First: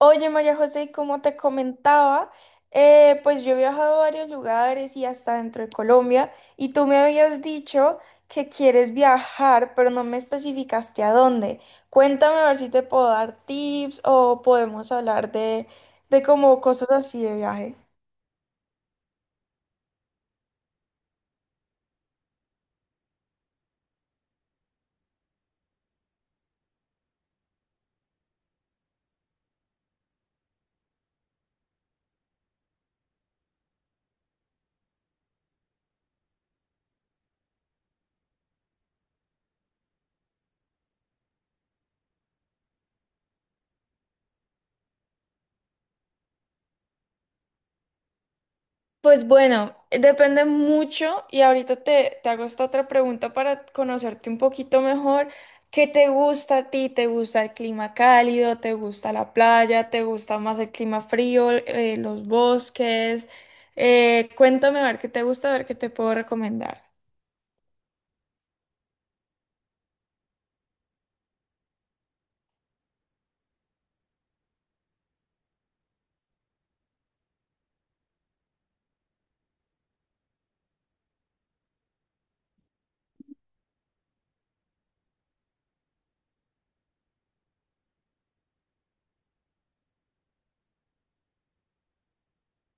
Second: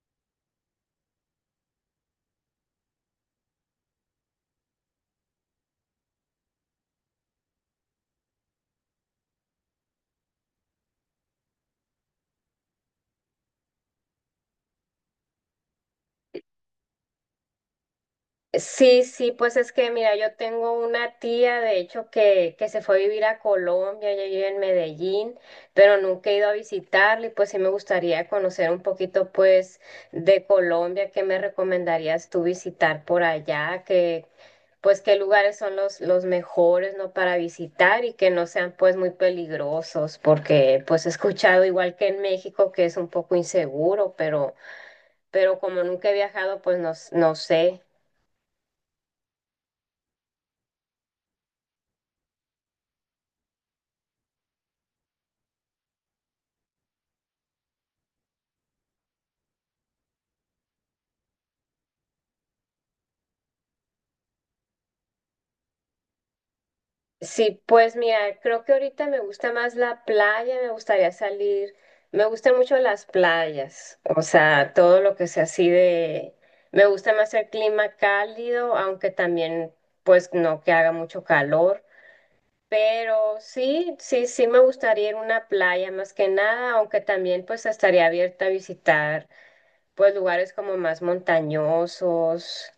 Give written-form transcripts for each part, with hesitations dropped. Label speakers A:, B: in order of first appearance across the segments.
A: Oye, María José, y como te comentaba, pues yo he viajado a varios lugares y hasta dentro de Colombia, y tú me habías dicho que quieres viajar, pero no me especificaste a dónde. Cuéntame a ver si te puedo dar tips o podemos hablar de como cosas así de viaje.
B: Sí, sí, pues es que mira, yo tengo una tía, de hecho, que se fue a vivir a Colombia, ella vive en Medellín, pero nunca he ido a visitarla y pues sí me gustaría conocer un poquito pues de Colombia. ¿Qué me recomendarías tú visitar por allá? Que pues qué lugares son los mejores, ¿no? Para visitar y que no sean pues muy peligrosos, porque pues he escuchado igual que en México que es un poco inseguro, pero como nunca he viajado, pues no, no sé.
A: Pues bueno, depende mucho y ahorita te hago esta otra pregunta para conocerte un poquito mejor. ¿Qué te gusta a ti? ¿Te gusta el clima cálido? ¿Te gusta la playa? ¿Te gusta más el clima frío? ¿Los bosques? Cuéntame a ver qué te gusta, a ver qué te puedo recomendar.
B: Sí, pues mira, creo que ahorita me gusta más la playa, me gustaría salir, me gustan mucho las playas, o sea, todo lo que sea así de, me gusta más el clima cálido, aunque también pues no que haga mucho calor, pero sí, sí, sí me gustaría ir a una playa más que nada, aunque también pues estaría abierta a visitar pues lugares como más montañosos,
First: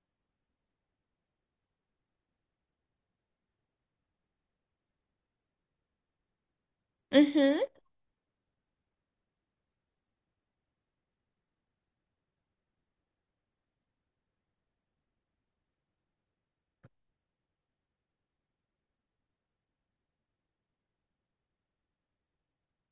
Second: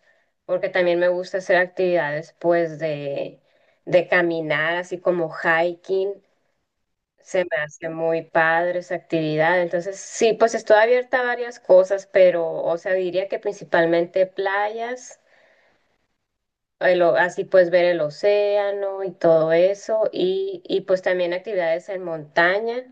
B: porque también me gusta hacer actividades pues de caminar, así como hiking, se me
A: Ujú.
B: hace muy padre esa actividad. Entonces, sí, pues estoy abierta a varias cosas, pero, o sea, diría que principalmente playas. Así pues ver el océano y todo eso, y pues también actividades en montaña.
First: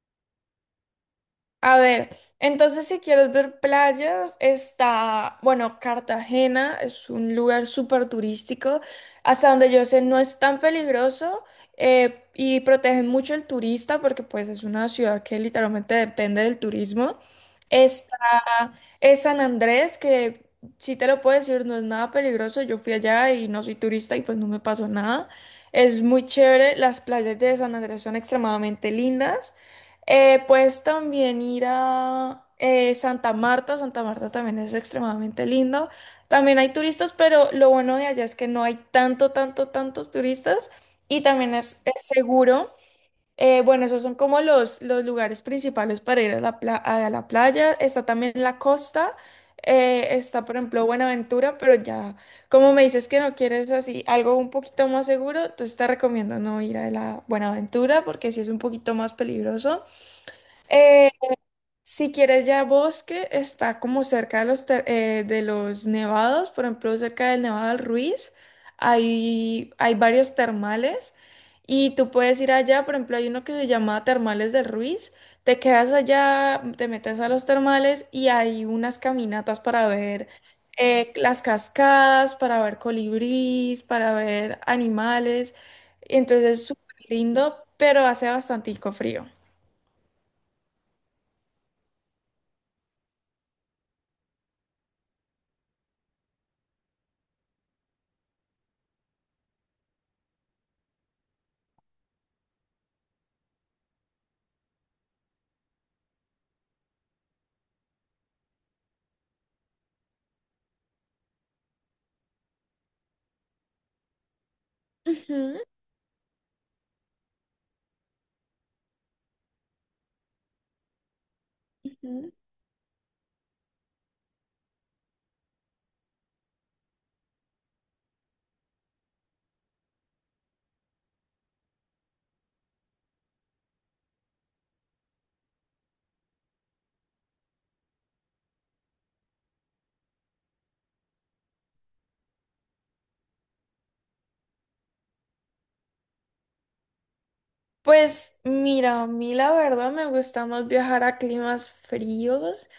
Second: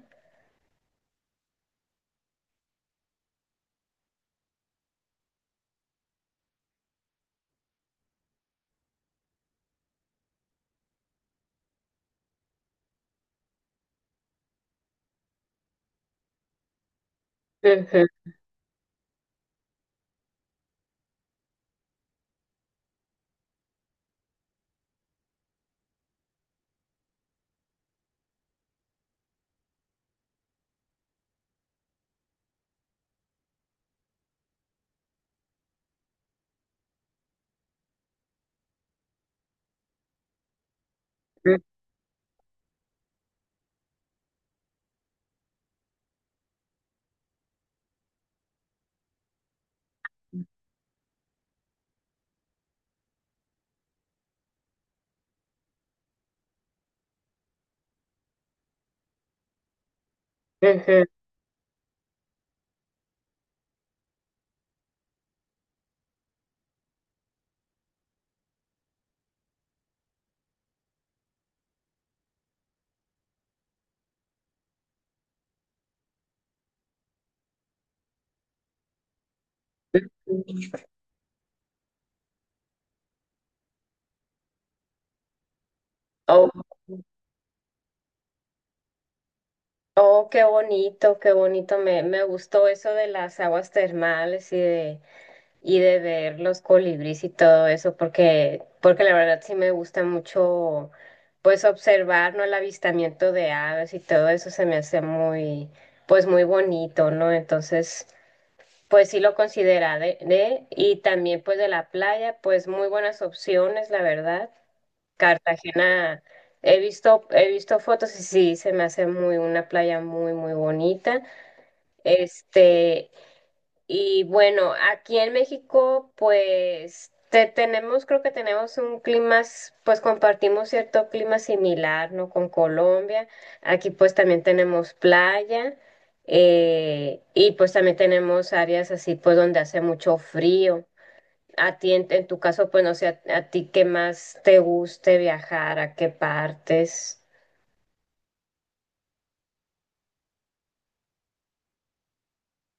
A: A ver, entonces si quieres ver playas, está, bueno, Cartagena es un lugar súper turístico, hasta donde yo sé no es tan peligroso, y protegen mucho al turista porque pues es una ciudad que literalmente depende del turismo.
B: Ujú,
A: Es San Andrés, que si te lo puedo decir, no es nada peligroso. Yo fui allá y no soy turista y pues no me pasó nada. Es muy chévere. Las playas de San Andrés son extremadamente lindas. Puedes también ir a Santa Marta. Santa Marta también es extremadamente lindo. También hay turistas, pero lo bueno de allá es que no hay tanto, tanto, tantos turistas y también
B: ujú,
A: es seguro. Bueno, esos son como los lugares principales para ir a la, a la playa. Está también la costa. Está, por ejemplo, Buenaventura, pero ya, como me dices que no quieres así algo un poquito más seguro, entonces te recomiendo no ir a la Buenaventura porque sí es un poquito más peligroso. Eh, si quieres ya bosque, está como cerca de de los nevados, por ejemplo, cerca del Nevado del Ruiz, hay varios termales y tú puedes ir allá, por ejemplo, hay uno que se llama Termales del Ruiz, te quedas allá, te metes a los termales y hay unas caminatas para ver
B: ujú.
A: las cascadas, para ver colibríes, para ver animales, entonces
B: O
A: es súper lindo, pero hace bastantico frío.
B: Oh, qué bonito, qué bonito. Me gustó eso de las aguas termales y de ver los colibríes y todo eso, porque, porque la verdad sí me gusta mucho, pues, observar, ¿no? El avistamiento de aves y todo eso se me hace muy, pues, muy bonito, ¿no? Entonces, pues sí lo consideraré. Y también, pues, de la playa, pues, muy buenas opciones, la verdad.
A: Ujú,
B: Cartagena, he visto fotos y sí, se me hace muy una playa muy, muy bonita.
A: ujú.
B: Este, y bueno, aquí en México, pues tenemos, creo que tenemos un clima, pues compartimos cierto clima similar, ¿no? Con Colombia. Aquí pues también tenemos playa, y pues también tenemos áreas así, pues donde hace mucho frío. A ti, en tu caso, pues no sé, a ti qué más te guste viajar, a qué partes.
A: Pues mira, a mí la verdad me gusta más viajar a climas fríos,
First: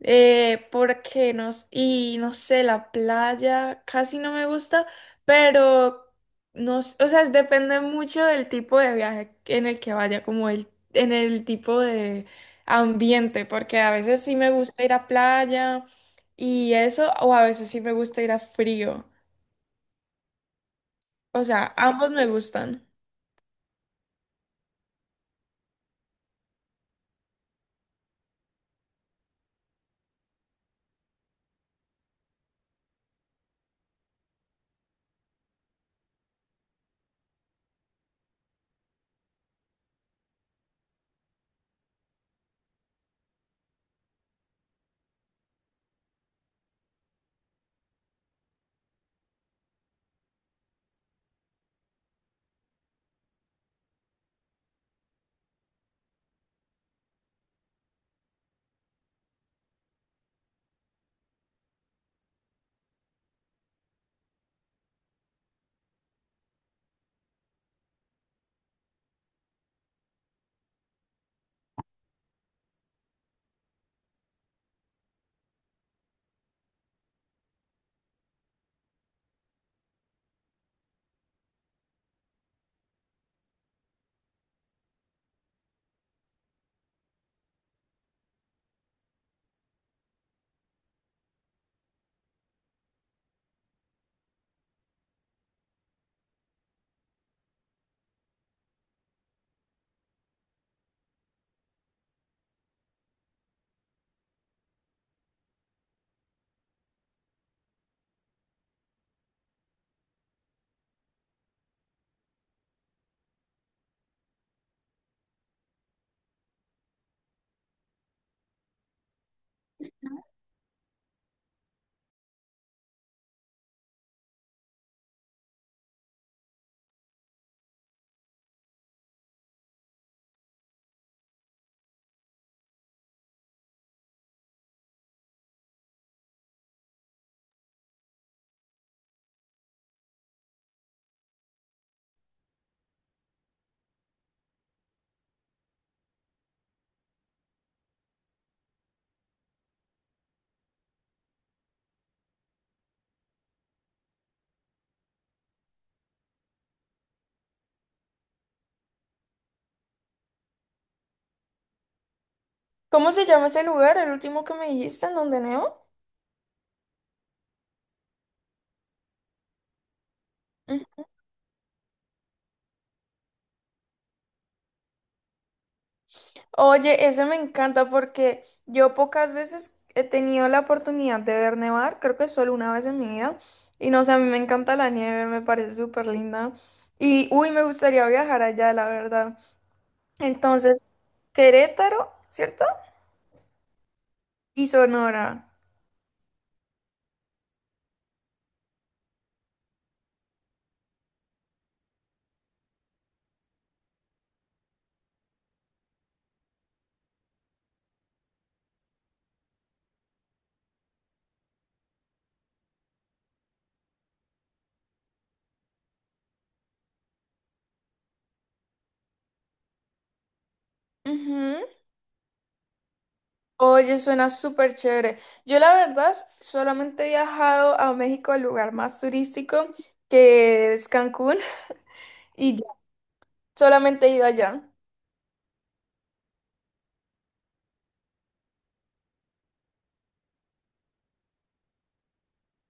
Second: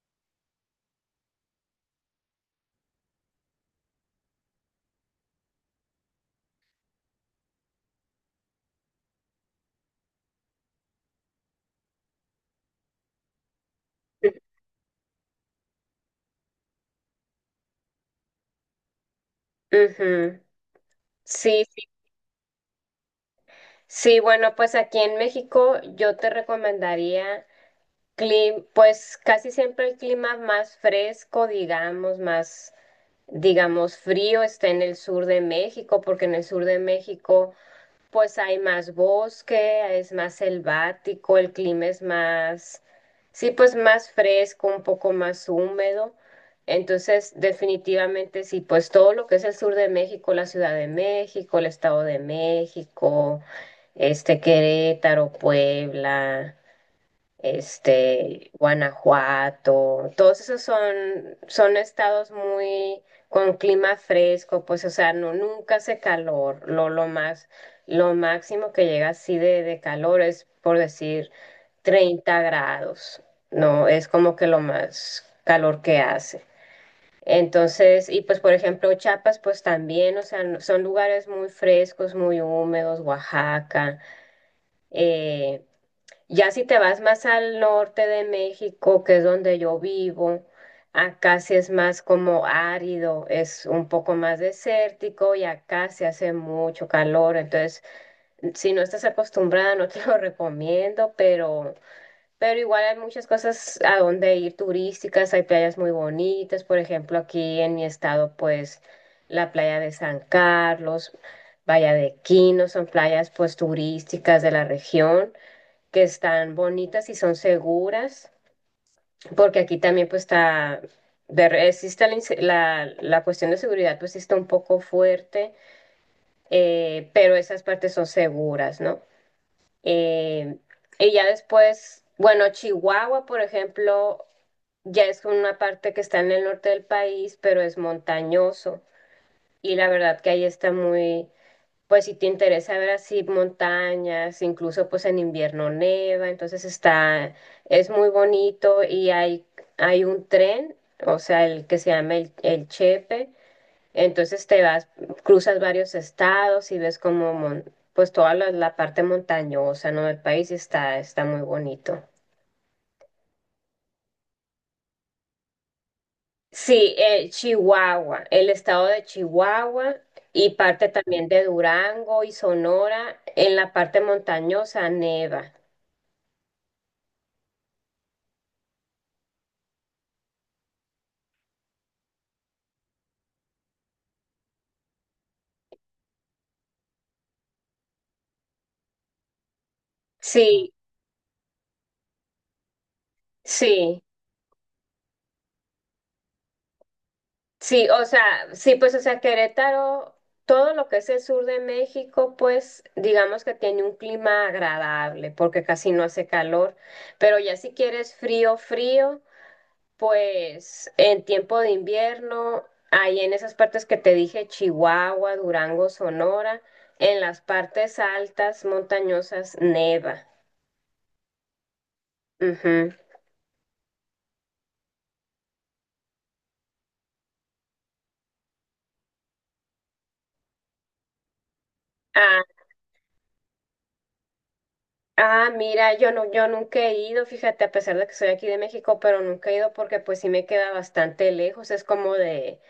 A: porque y no sé, la playa casi no me gusta, pero no, s- o sea, depende mucho del tipo de viaje en el que vaya, como el, en el tipo de ambiente, porque a veces sí me gusta ir a playa y eso, o a veces sí me gusta ir a frío.
B: Ujú.
A: O
B: Sí,
A: sea,
B: sí,
A: ambos me gustan.
B: sí, bueno, pues aquí en México yo te recomendaría pues casi siempre el clima más fresco, digamos, más, digamos, frío está en el sur de México, porque en el sur de México pues hay más bosque, es más selvático, el clima es más, sí, pues más fresco, un poco más húmedo. Entonces, definitivamente sí, pues todo lo que es el sur de México, la Ciudad de México, el Estado de México, este Querétaro, Puebla, este, Guanajuato, todos esos son, son estados muy con clima fresco, pues, o sea, no, nunca hace calor, lo más, lo máximo que llega así de calor es, por decir, 30 grados, no, es como que lo más calor que hace. Entonces, y pues por ejemplo Chiapas, pues también, o sea, son lugares muy frescos, muy húmedos, Oaxaca, eh, ya si te vas más al norte de México, que es donde yo vivo, acá sí es más como árido, es un poco más desértico y acá se hace mucho calor. Entonces, si no estás acostumbrada, no te lo recomiendo, pero igual hay muchas cosas a donde ir turísticas, hay playas muy bonitas. Por ejemplo, aquí en mi estado, pues la playa de San Carlos, Playa de Quino, son playas pues turísticas de la región que están bonitas y son seguras, porque aquí también pues está, de, existe la, la cuestión de seguridad, pues sí está un poco fuerte, pero esas partes son seguras, ¿no? Eh, y ya después, bueno, Chihuahua, por ejemplo, ya es una parte que está en el norte del país, pero es montañoso. Y la verdad que ahí está muy, pues si te interesa ver así montañas, incluso pues en invierno neva, entonces está, es muy bonito y hay un tren, o sea, el que se llama el Chepe, entonces te vas, cruzas varios estados y ves como pues toda la parte montañosa, ¿no?, del país y está, está muy bonito.
A: ¿Cómo se llama ese lugar, el último que me dijiste, en donde neo?
B: Sí, Chihuahua, el estado de Chihuahua y parte también de Durango y Sonora, en la parte montañosa neva.
A: Oye, eso me encanta porque yo pocas veces he tenido la oportunidad de ver nevar, creo que solo una vez en mi vida. Y no sé, a mí me encanta la nieve, me parece súper linda. Y uy, me gustaría viajar allá, la verdad.
B: Sí,
A: Entonces, Querétaro, ¿cierto?
B: sí,
A: Y Sonora.
B: sí, o sea, sí, pues, o sea, Querétaro, todo lo que es el sur de México, pues, digamos que tiene un clima agradable, porque casi no hace calor, pero ya si quieres frío, frío, pues, en tiempo de invierno, ahí en esas partes que te dije, Chihuahua, Durango, Sonora, en las partes altas, montañosas, neva.
A: Ujú.
B: Ujú.
A: Oye, suena súper chévere. Yo la verdad solamente he viajado a México, al lugar más turístico, que es Cancún,
B: Ah,
A: y ya, solamente he ido allá.
B: Ah, mira, yo no, yo nunca he ido, fíjate, a pesar de que soy aquí de México, pero nunca he ido porque pues sí me queda bastante lejos, es como de,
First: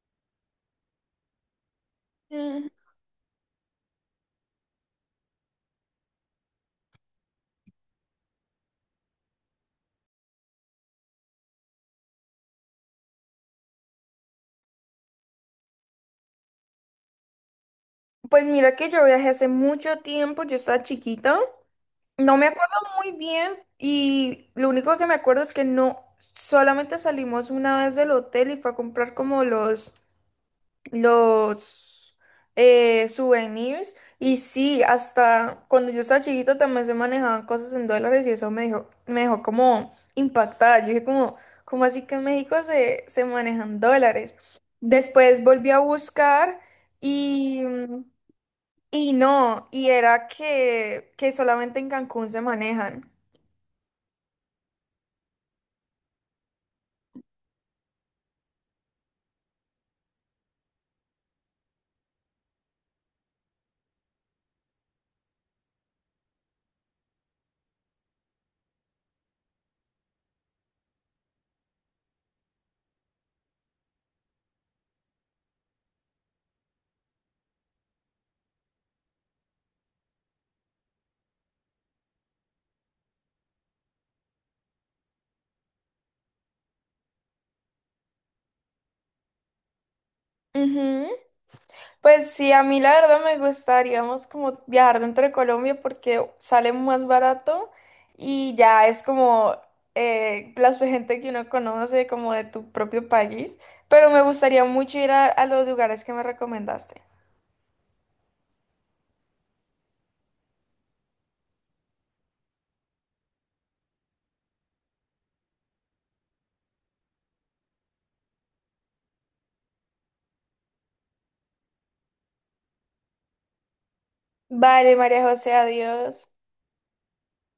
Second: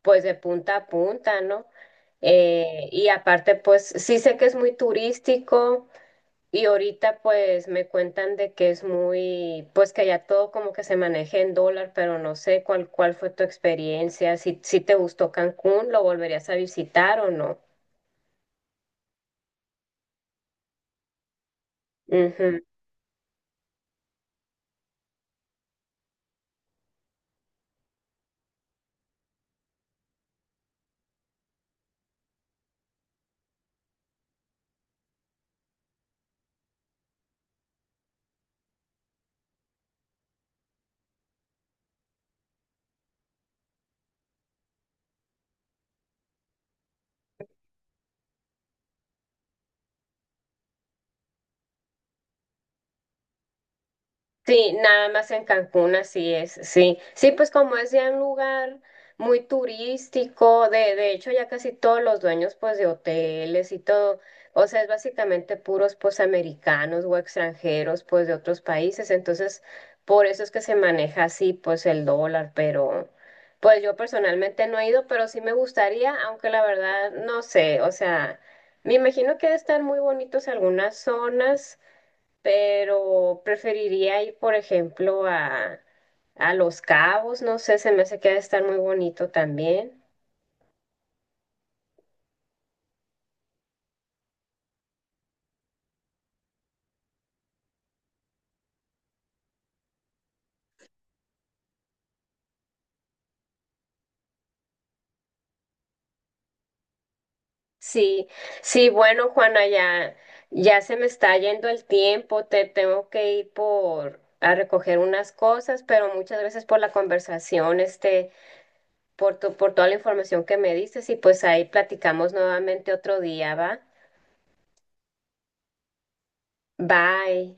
B: pues de punta a punta, ¿no? Y aparte, pues sí sé que es muy turístico y ahorita pues me cuentan de que es muy, pues que ya todo como que se maneja en dólar, pero no sé cuál, cuál fue tu experiencia, si, si te gustó Cancún, ¿lo volverías a visitar o no?
A: Pues mira que yo viajé hace mucho tiempo, yo estaba chiquita, no me acuerdo muy bien y lo único que me acuerdo es que no, solamente salimos una vez del hotel y fue a comprar como los souvenirs y sí, hasta cuando yo estaba chiquita también se manejaban cosas en dólares y eso me dejó como impactada, yo dije como, ¿cómo así que en México se manejan dólares? Después volví a buscar y... y no, y era que solamente en Cancún se manejan.
B: Sí, nada más en Cancún, así es, sí. Sí, pues como decía, un lugar muy turístico, de hecho ya casi todos los dueños pues de hoteles y todo, o sea, es básicamente puros pues americanos o extranjeros pues de otros países, entonces por eso es que se maneja así pues el dólar, pero pues yo personalmente no he ido, pero sí me gustaría, aunque la verdad no sé, o sea, me imagino que deben estar muy bonitos algunas zonas, pero preferiría ir, por ejemplo, a Los Cabos, no sé, se me hace que ha de estar muy bonito también.
A: Ujú. Pues sí, a mí la verdad me gustaría más como viajar dentro de Colombia porque sale más barato y ya es como la gente que uno conoce como de tu propio país, pero me gustaría mucho ir a los lugares que me recomendaste.
B: Sí, sí, bueno, Juana, ya, ya se me está yendo el tiempo, te tengo que ir por a recoger unas cosas, pero muchas gracias por la conversación, este, por tu, por toda la información que me diste, y pues ahí platicamos nuevamente otro día, ¿va?
A: Vale, María José, adiós.
B: Bye.